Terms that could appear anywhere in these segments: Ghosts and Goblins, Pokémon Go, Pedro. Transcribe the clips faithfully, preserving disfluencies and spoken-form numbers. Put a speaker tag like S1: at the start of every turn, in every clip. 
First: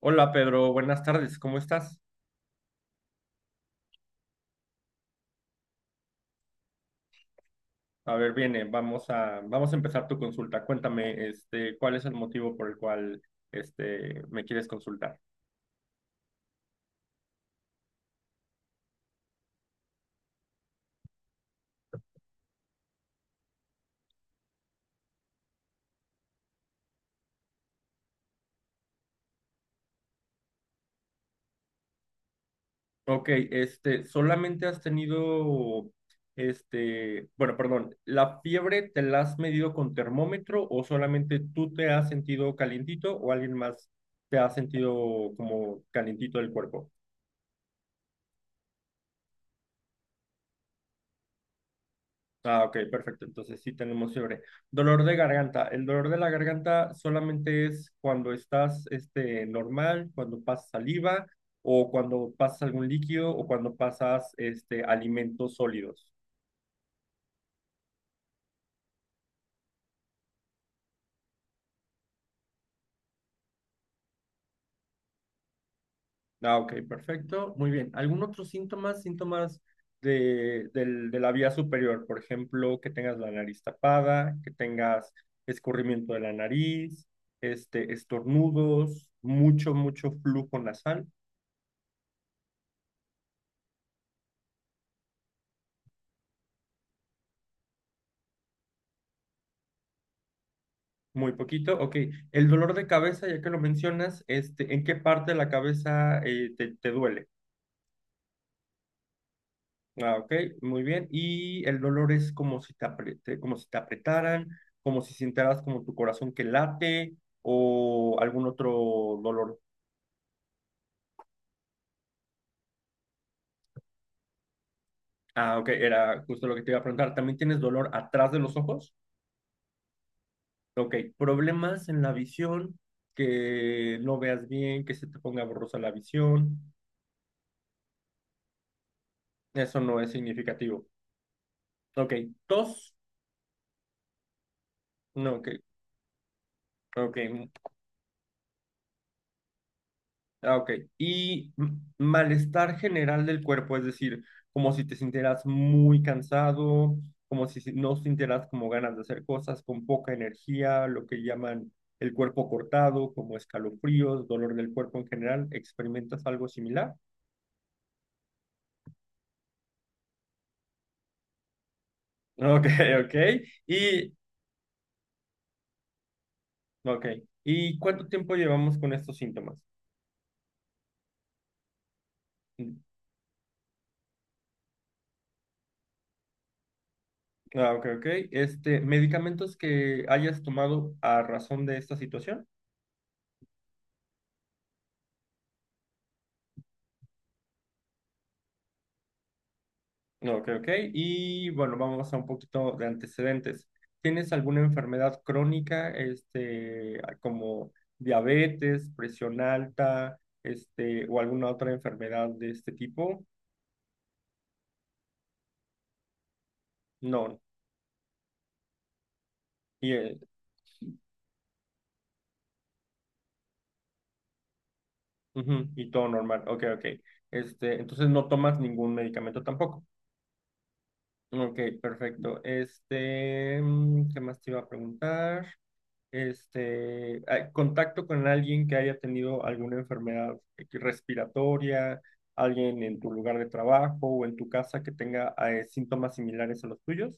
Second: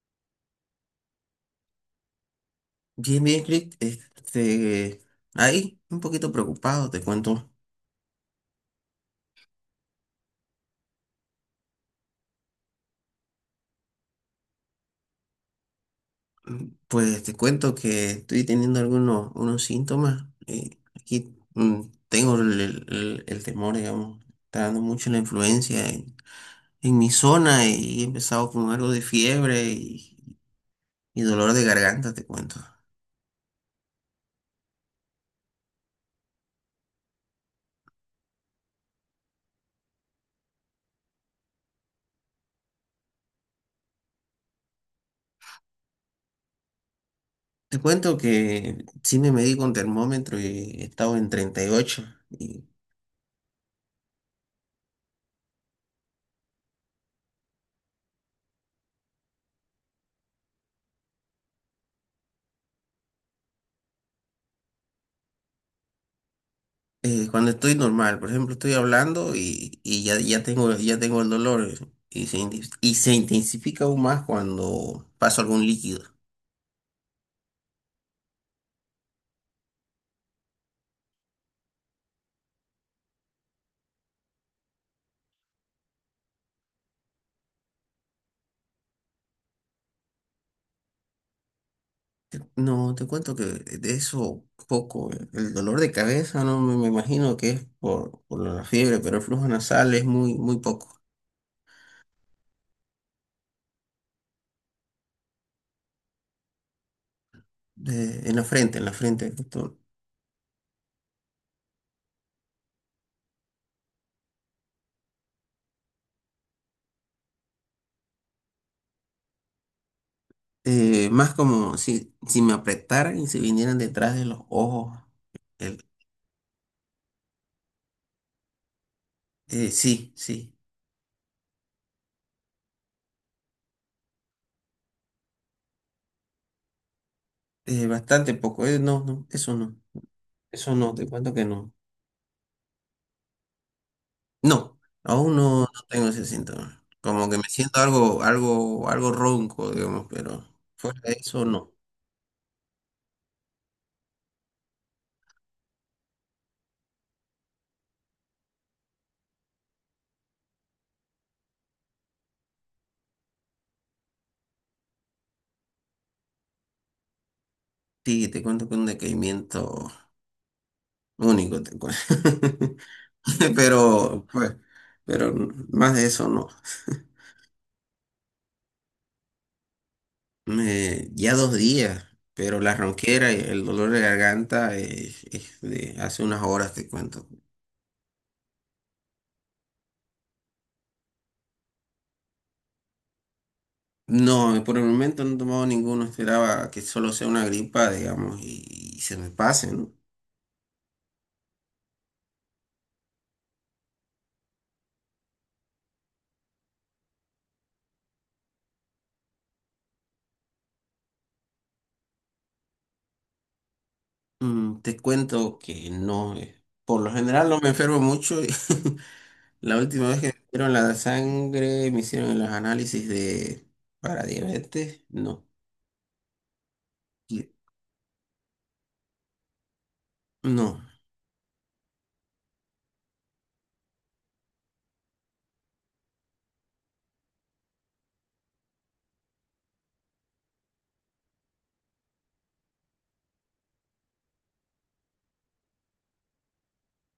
S1: Hola Pedro, buenas tardes, ¿cómo estás?
S2: Bien, bien, Crick, este, ahí un poquito preocupado, te cuento.
S1: A ver, viene, vamos a, vamos a empezar tu consulta. Cuéntame, este, ¿cuál es el motivo por el cual, este, me quieres consultar?
S2: Pues te cuento que estoy teniendo algunos unos síntomas. eh, aquí mm, tengo el, el- el- temor, digamos, está dando mucho la influencia en, en mi zona y he empezado con algo de fiebre y, y dolor de garganta, te cuento.
S1: Ok, este, solamente has tenido, este, bueno, perdón, ¿la fiebre te la has medido con termómetro o solamente tú te has sentido calientito o alguien más te ha sentido como calientito del cuerpo?
S2: Te cuento que sí me medí con termómetro y he estado en treinta y ocho.
S1: Ah, ok, perfecto. Entonces sí tenemos fiebre. Dolor de garganta. El dolor de la garganta solamente es cuando estás este, normal, cuando pasas saliva o cuando pasas algún líquido o cuando pasas este, alimentos sólidos.
S2: Eh, cuando estoy normal, por ejemplo, estoy hablando y, y ya, ya tengo, ya tengo el dolor, eh, y se, inten- y se intensifica aún más cuando paso algún líquido.
S1: Ah, ok, perfecto. Muy bien. ¿Algún otro síntoma? Síntomas de, del- de la vía superior. Por ejemplo, que tengas la nariz tapada, que tengas escurrimiento de la nariz, este, estornudos, mucho, mucho flujo nasal.
S2: Te- No, te cuento que de eso poco, eh, el dolor de cabeza no me, me imagino que es por, por la fiebre, pero el flujo nasal es muy, muy poco.
S1: Muy poquito, ok. El dolor de cabeza, ya que lo mencionas, este, ¿en qué parte de la cabeza eh, te, te duele?
S2: Eh, en la frente, en la frente, justo.
S1: Ah, ok, muy bien. Y el dolor es como si te apre- te- como si te apretaran, como si sintieras como tu corazón que late o algún otro dolor.
S2: Eh, más como si, si me apretaran y se vinieran detrás de los ojos.
S1: Ah, ok,
S2: el-
S1: era justo lo que te iba a preguntar. ¿También tienes dolor atrás de los ojos?
S2: eh, sí, sí.
S1: Ok, problemas en la visión, que no veas bien, que se te ponga borrosa la visión.
S2: Eh, bastante poco, eh, no, no, eso no.
S1: Eso no es
S2: Eso
S1: significativo.
S2: no, te cuento que no.
S1: Ok, tos.
S2: No,
S1: No,
S2: aún
S1: ok.
S2: no, no tengo ese síntoma.
S1: Ok,
S2: Como que me
S1: mm,
S2: siento algo, algo, algo ronco, digamos, pero
S1: ah, ok.
S2: fuera de eso
S1: Y mm,
S2: no.
S1: malestar general del cuerpo, es decir, como si te sintieras muy cansado, como si si- no sintieras como ganas de hacer cosas, con poca energía, lo que llaman el cuerpo cortado, como escalofríos, dolor del cuerpo en general, ¿experimentas algo similar?
S2: Sí, te cuento que un decaimiento único, te cuento.
S1: Ok, ok. Y,
S2: Pero, pues, pero más de eso no.
S1: ok. ¿Y cuánto tiempo llevamos con estos síntomas?
S2: Me- ya dos días, pero la
S1: Mm,
S2: ronquera y el dolor de garganta es, es de hace unas horas, te cuento.
S1: Ah, ok, ok. Este, ¿medicamentos que hayas tomado a razón de esta situación?
S2: No, por el momento no he tomado ninguno, esperaba que solo sea una gripa, digamos, y, y se me pase, ¿no?
S1: No, ok, ok. Y bueno, vamos a un poquito de antecedentes. ¿Tienes alguna enfermedad crónica, este, como diabetes, presión alta, este, o alguna otra enfermedad de este tipo?
S2: Mm, te cuento que no, eh, por lo
S1: No.
S2: general no me enfermo mucho. Y la
S1: Y,
S2: última
S1: eh,
S2: vez que me hicieron la sangre, me hicieron los análisis de para diabetes, no,
S1: ujú, y todo normal. Ok, ok.
S2: y-
S1: Este, entonces no tomas ningún medicamento tampoco.
S2: no.
S1: Ok, perfecto. Este, mm, ¿qué más te iba a preguntar? este, a- contacto con alguien que haya tenido alguna enfermedad respiratoria, alguien en tu lugar de trabajo o en tu casa que tenga eh, síntomas similares a los tuyos.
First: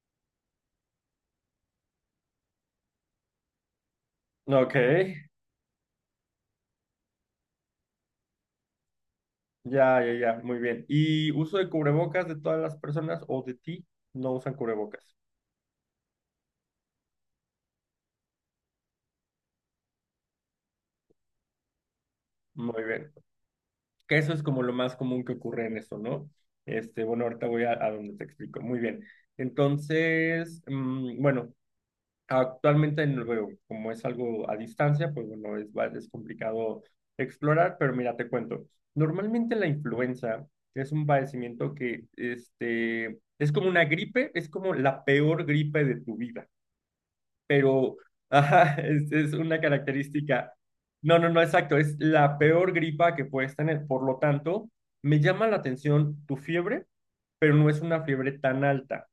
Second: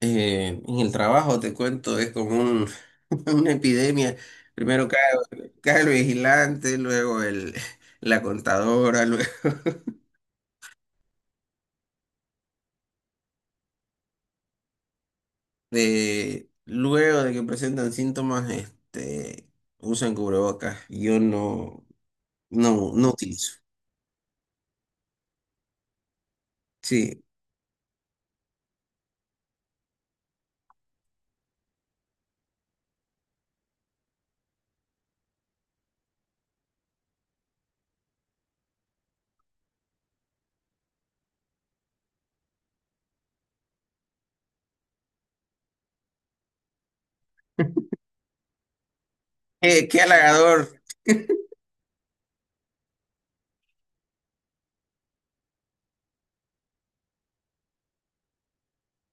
S2: Eh, en el trabajo, te cuento, es como un- una epidemia.
S1: Ok,
S2: Primero cae, cae el vigilante, luego el, la contadora,
S1: ya, ya, ya, muy bien. ¿Y uso de cubrebocas de todas las personas o de ti? No usan cubrebocas.
S2: de luego de que presentan síntomas, este, usan cubrebocas. Yo no,
S1: Muy
S2: no, no
S1: bien.
S2: utilizo.
S1: Que eso es como lo más común que ocurre en eso, ¿no? Este,
S2: Sí.
S1: bueno, ahorita voy a, a donde te explico. Muy bien. Entonces, mm, bueno, actualmente no lo veo, como es algo a distancia, pues bueno, es, va- es complicado explorar, pero mira, te cuento. Normalmente la influenza es un padecimiento que este, es como una gripe, es como la peor gripe de tu vida, pero ajá, es, es una
S2: Eh, qué
S1: característica.
S2: halagador.
S1: No, no, no, exacto, es la peor gripa que puedes tener. Por lo tanto, me llama la atención tu fiebre, pero no es una fiebre tan alta.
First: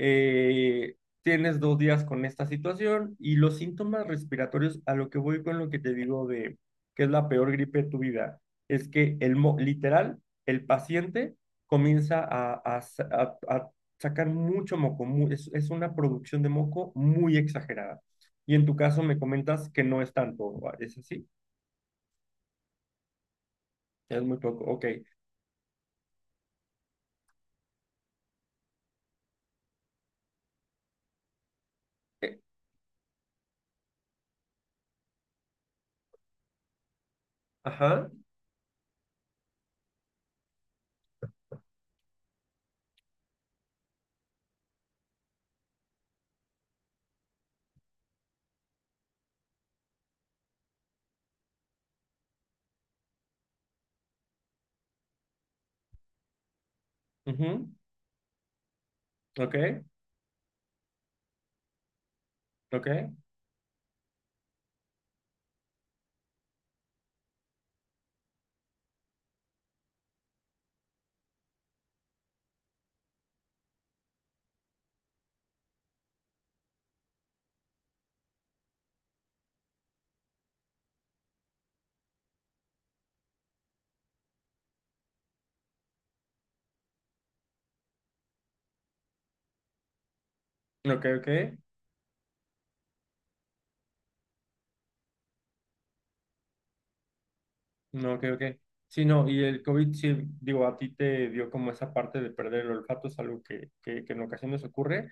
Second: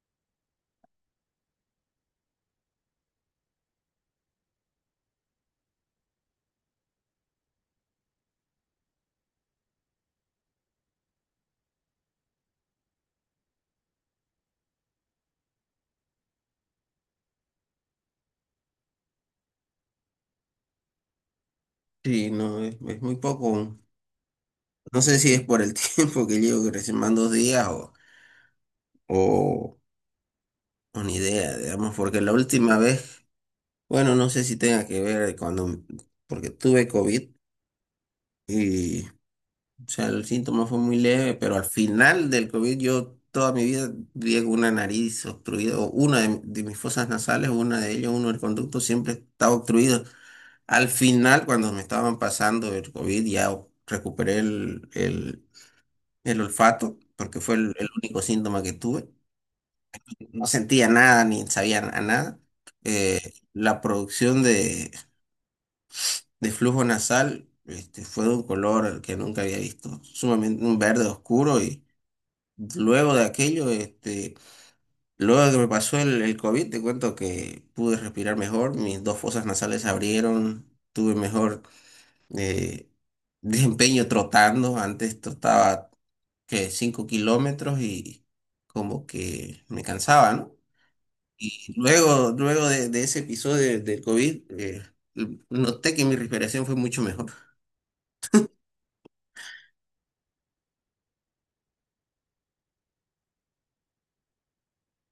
S1: eh, Tienes dos días con esta situación y los síntomas respiratorios, a lo que voy con lo que te digo de que es la peor gripe de tu vida, es que el mo- literal, el paciente comienza a, a sa- a- a sacar mucho moco, mu- es, es una producción de moco muy exagerada. Y en tu caso me comentas que no es tanto, ¿es así?
S2: Sí, no, es, es muy poco.
S1: Es muy poco, ok.
S2: No sé si es por el tiempo que llevo, que recién van dos días o, o, o ni idea, digamos, porque la
S1: Eh,
S2: última vez, bueno, no sé si tenga que ver cuando, porque tuve COVID
S1: Ajá,
S2: y, o sea, el síntoma fue muy leve, pero al final del COVID yo toda mi vida viví con una nariz obstruida, o una de, de mis fosas nasales, una de ellas, uno del conducto, siempre estaba obstruido. Al final, cuando me estaban pasando el COVID, ya o- recuperé el, el, el olfato, porque fue
S1: ujú,
S2: el, el único síntoma que tuve.
S1: ok,
S2: No sentía nada ni sabía a nada.
S1: ok,
S2: Eh, la producción de, de flujo nasal, este, fue de un color que nunca había visto, sumamente un verde oscuro. Y luego de aquello, este, luego de que me pasó el, el COVID, te cuento que pude respirar mejor, mis dos fosas nasales se abrieron, tuve mejor, eh, desempeño trotando. Antes trotaba que cinco kilómetros y como que me cansaba, ¿no?
S1: ok, ok.
S2: Y luego, luego de, de ese episodio del COVID, eh, noté que mi respiración fue mucho mejor.
S1: No, creo que sí, no, y el COVID, sí, digo, a ti te dio como esa parte de perder el olfato, es algo que, que, que en ocasiones ocurre.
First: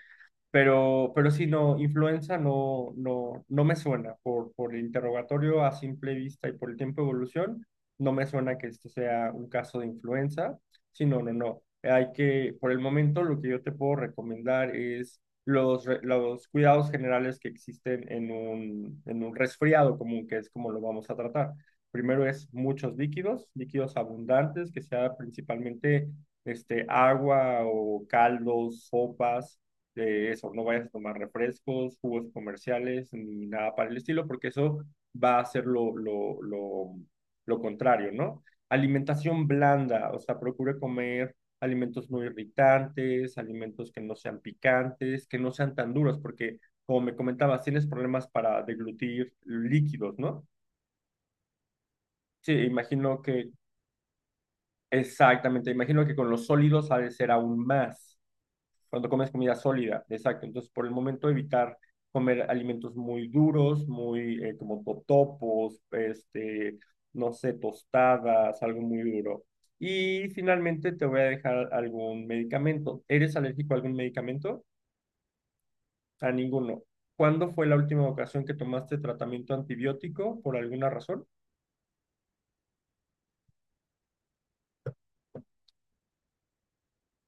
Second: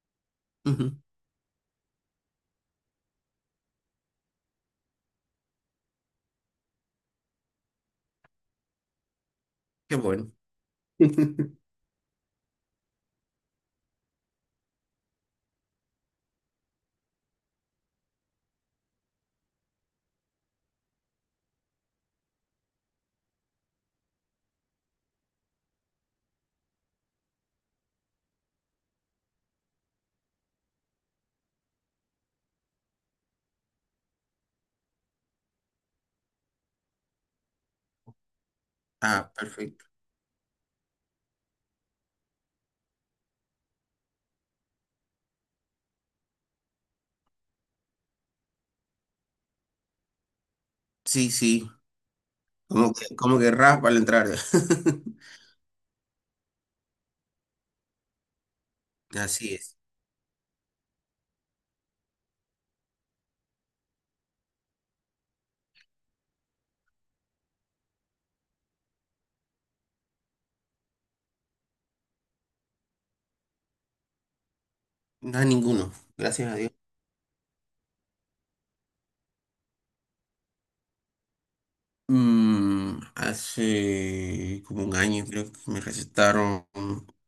S2: Ujú.
S1: Pero, pero sí, no, influenza no, no, no me suena por, por el interrogatorio a simple vista y por el tiempo de evolución, no me suena que esto sea un caso de
S2: Qué bueno.
S1: influenza. Sí, no, no, no. Hay que, por el momento, lo que yo te puedo recomendar es los, re- los cuidados generales que existen en un, en un resfriado común, que es como lo vamos a tratar. Primero es muchos líquidos, líquidos abundantes, que sea principalmente este, agua o caldos, sopas de eso, no vayas a tomar refrescos, jugos comerciales, ni nada para el estilo, porque eso va a ser lo, lo, lo, lo contrario, ¿no?
S2: Ah,
S1: Alimentación
S2: perfecto.
S1: blanda, o sea, procure comer alimentos no irritantes, alimentos que no sean picantes, que no sean tan duros, porque como me comentabas, tienes problemas para deglutir líquidos, ¿no?
S2: Sí, sí,
S1: Sí,
S2: como que,
S1: imagino
S2: como
S1: que,
S2: que raspa al entrar.
S1: exactamente, imagino que con los sólidos ha de ser aún más. Cuando comes
S2: Así
S1: comida
S2: es.
S1: sólida, exacto. Entonces, por el momento evitar comer alimentos muy duros, muy eh, como totopos, este, no sé, tostadas, algo muy duro. Y finalmente te voy a dejar algún medicamento. ¿Eres alérgico a algún medicamento?
S2: No a ninguno,
S1: A
S2: gracias a Dios.
S1: ninguno. ¿Cuándo fue la última ocasión que tomaste tratamiento antibiótico por alguna razón?
S2: Mm, hace como un año creo que me recetaron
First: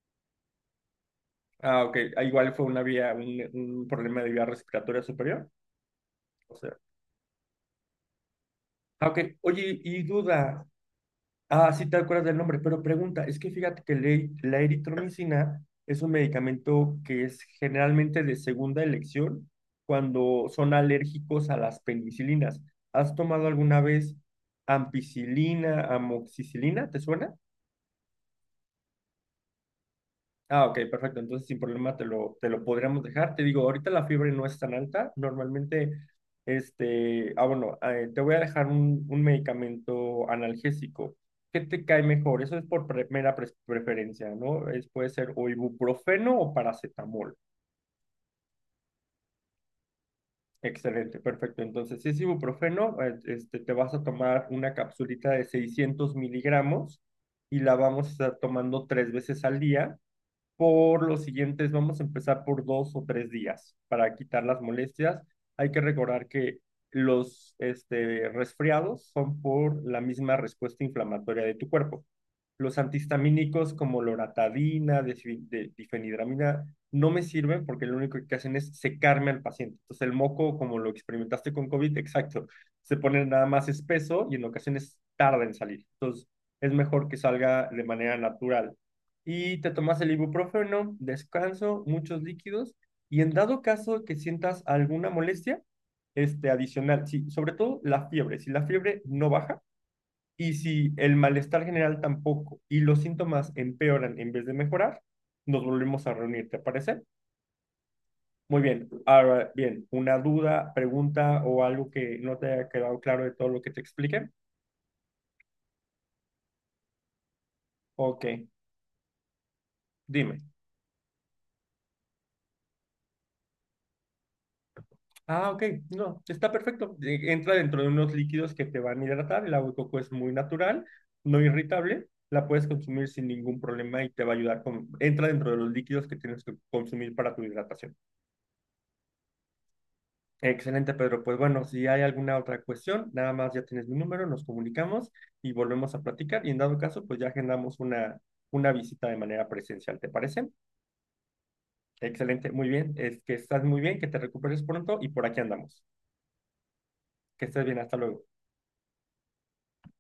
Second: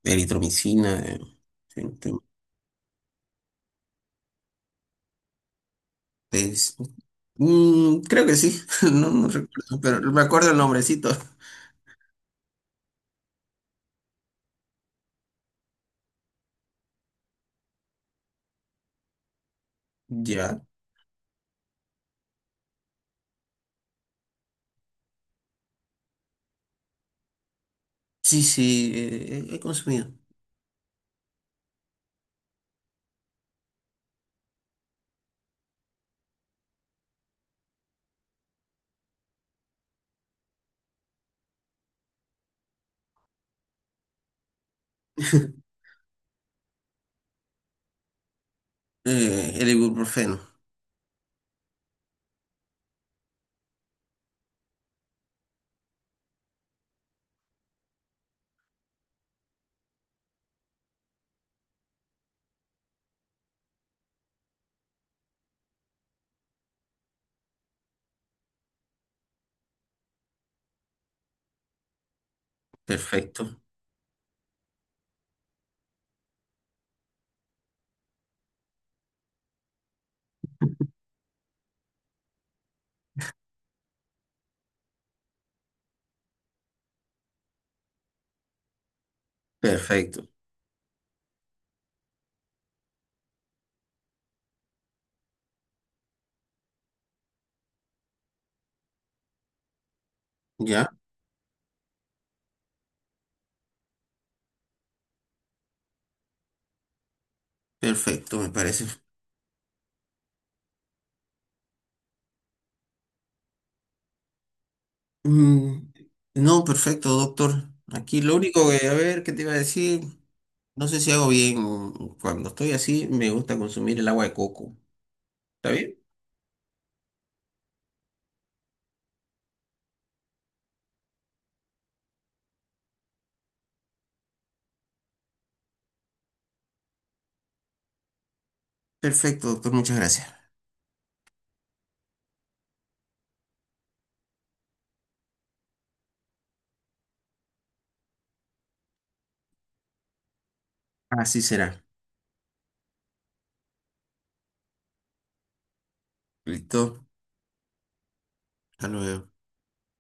S2: eritromicina. eh,
S1: Ah, ok.
S2: gente-
S1: Ah, igual fue una vía, un, un problema de vía respiratoria superior. O sea,
S2: es- mm, creo que sí,
S1: ah,
S2: no,
S1: ok.
S2: no
S1: Oye,
S2: recuerdo,
S1: y
S2: pero me acuerdo el
S1: duda,
S2: nombrecito.
S1: ah, sí te acuerdas del nombre, pero pregunta, es que fíjate que la e- la eritromicina es un medicamento que es generalmente de segunda elección cuando
S2: Ya.
S1: son alérgicos a las penicilinas. ¿Has tomado alguna vez ampicilina, amoxicilina? ¿Te suena?
S2: Sí, sí, eh, he he consumido.
S1: Ah, ok, perfecto. Entonces, sin problema, te lo, te lo podríamos dejar. Te digo, ahorita la fiebre no es tan alta. Normalmente, este, ah, bueno, eh, te voy a dejar un, un medicamento analgésico. ¿Qué te cae mejor? Eso es por pre- mera pres- preferencia, ¿no? Es, puede ser o ibuprofeno o paracetamol.
S2: Eh, el ibuprofeno.
S1: Excelente, perfecto. Entonces, si es ibuprofeno, eh, este, te vas a tomar una capsulita de seiscientos miligramos y la vamos a estar tomando tres veces al día por los siguientes, vamos a empezar por dos o tres días para quitar las molestias. Hay que recordar que los este, resfriados son por la misma respuesta inflamatoria de tu cuerpo. Los
S2: Perfecto,
S1: antihistamínicos como loratadina, de- difenidramina, no me sirven porque lo único que hacen es secarme al paciente. Entonces el moco, como lo experimentaste con COVID, exacto, se pone nada más espeso y en ocasiones tarda en salir. Entonces es mejor que salga de manera natural y te tomas el
S2: perfecto.
S1: ibuprofeno, descanso, muchos líquidos y en dado caso que sientas alguna molestia, este adicional, sí, sobre todo la fiebre, si la fiebre no baja y si
S2: Ya,
S1: el malestar general tampoco y los síntomas empeoran en vez de mejorar, nos volvemos a reunir, ¿te parece?
S2: perfecto, me
S1: Muy
S2: parece.
S1: bien, ahora bien, una duda, pregunta o algo que no te haya quedado claro de todo lo que te expliqué.
S2: Mm, no, perfecto, doctor. Aquí
S1: Ok,
S2: lo único que, a ver, ¿qué te iba a decir?
S1: dime.
S2: No sé si hago bien, mm, cuando estoy así, me gusta consumir el agua de coco.
S1: Ah, ok,
S2: ¿Está bien?
S1: no, está perfecto. Eh, Entra dentro de unos líquidos que te van a hidratar. El agua de coco es muy natural, no irritable. La puedes consumir sin ningún problema y te va a ayudar con... Entra dentro de los líquidos que tienes que consumir para tu hidratación.
S2: Perfecto, doctor, muchas gracias.
S1: Excelente, Pedro. Pues bueno, si hay alguna otra cuestión, nada más ya tienes mi número, nos comunicamos y volvemos a platicar. Y en dado caso, pues ya agendamos una, una visita de manera presencial, ¿te parece?
S2: Así será.
S1: Excelente, muy bien. Es que estás muy bien, que te recuperes pronto y por aquí andamos.
S2: Listo,
S1: Que estés bien, hasta luego.
S2: hasta luego.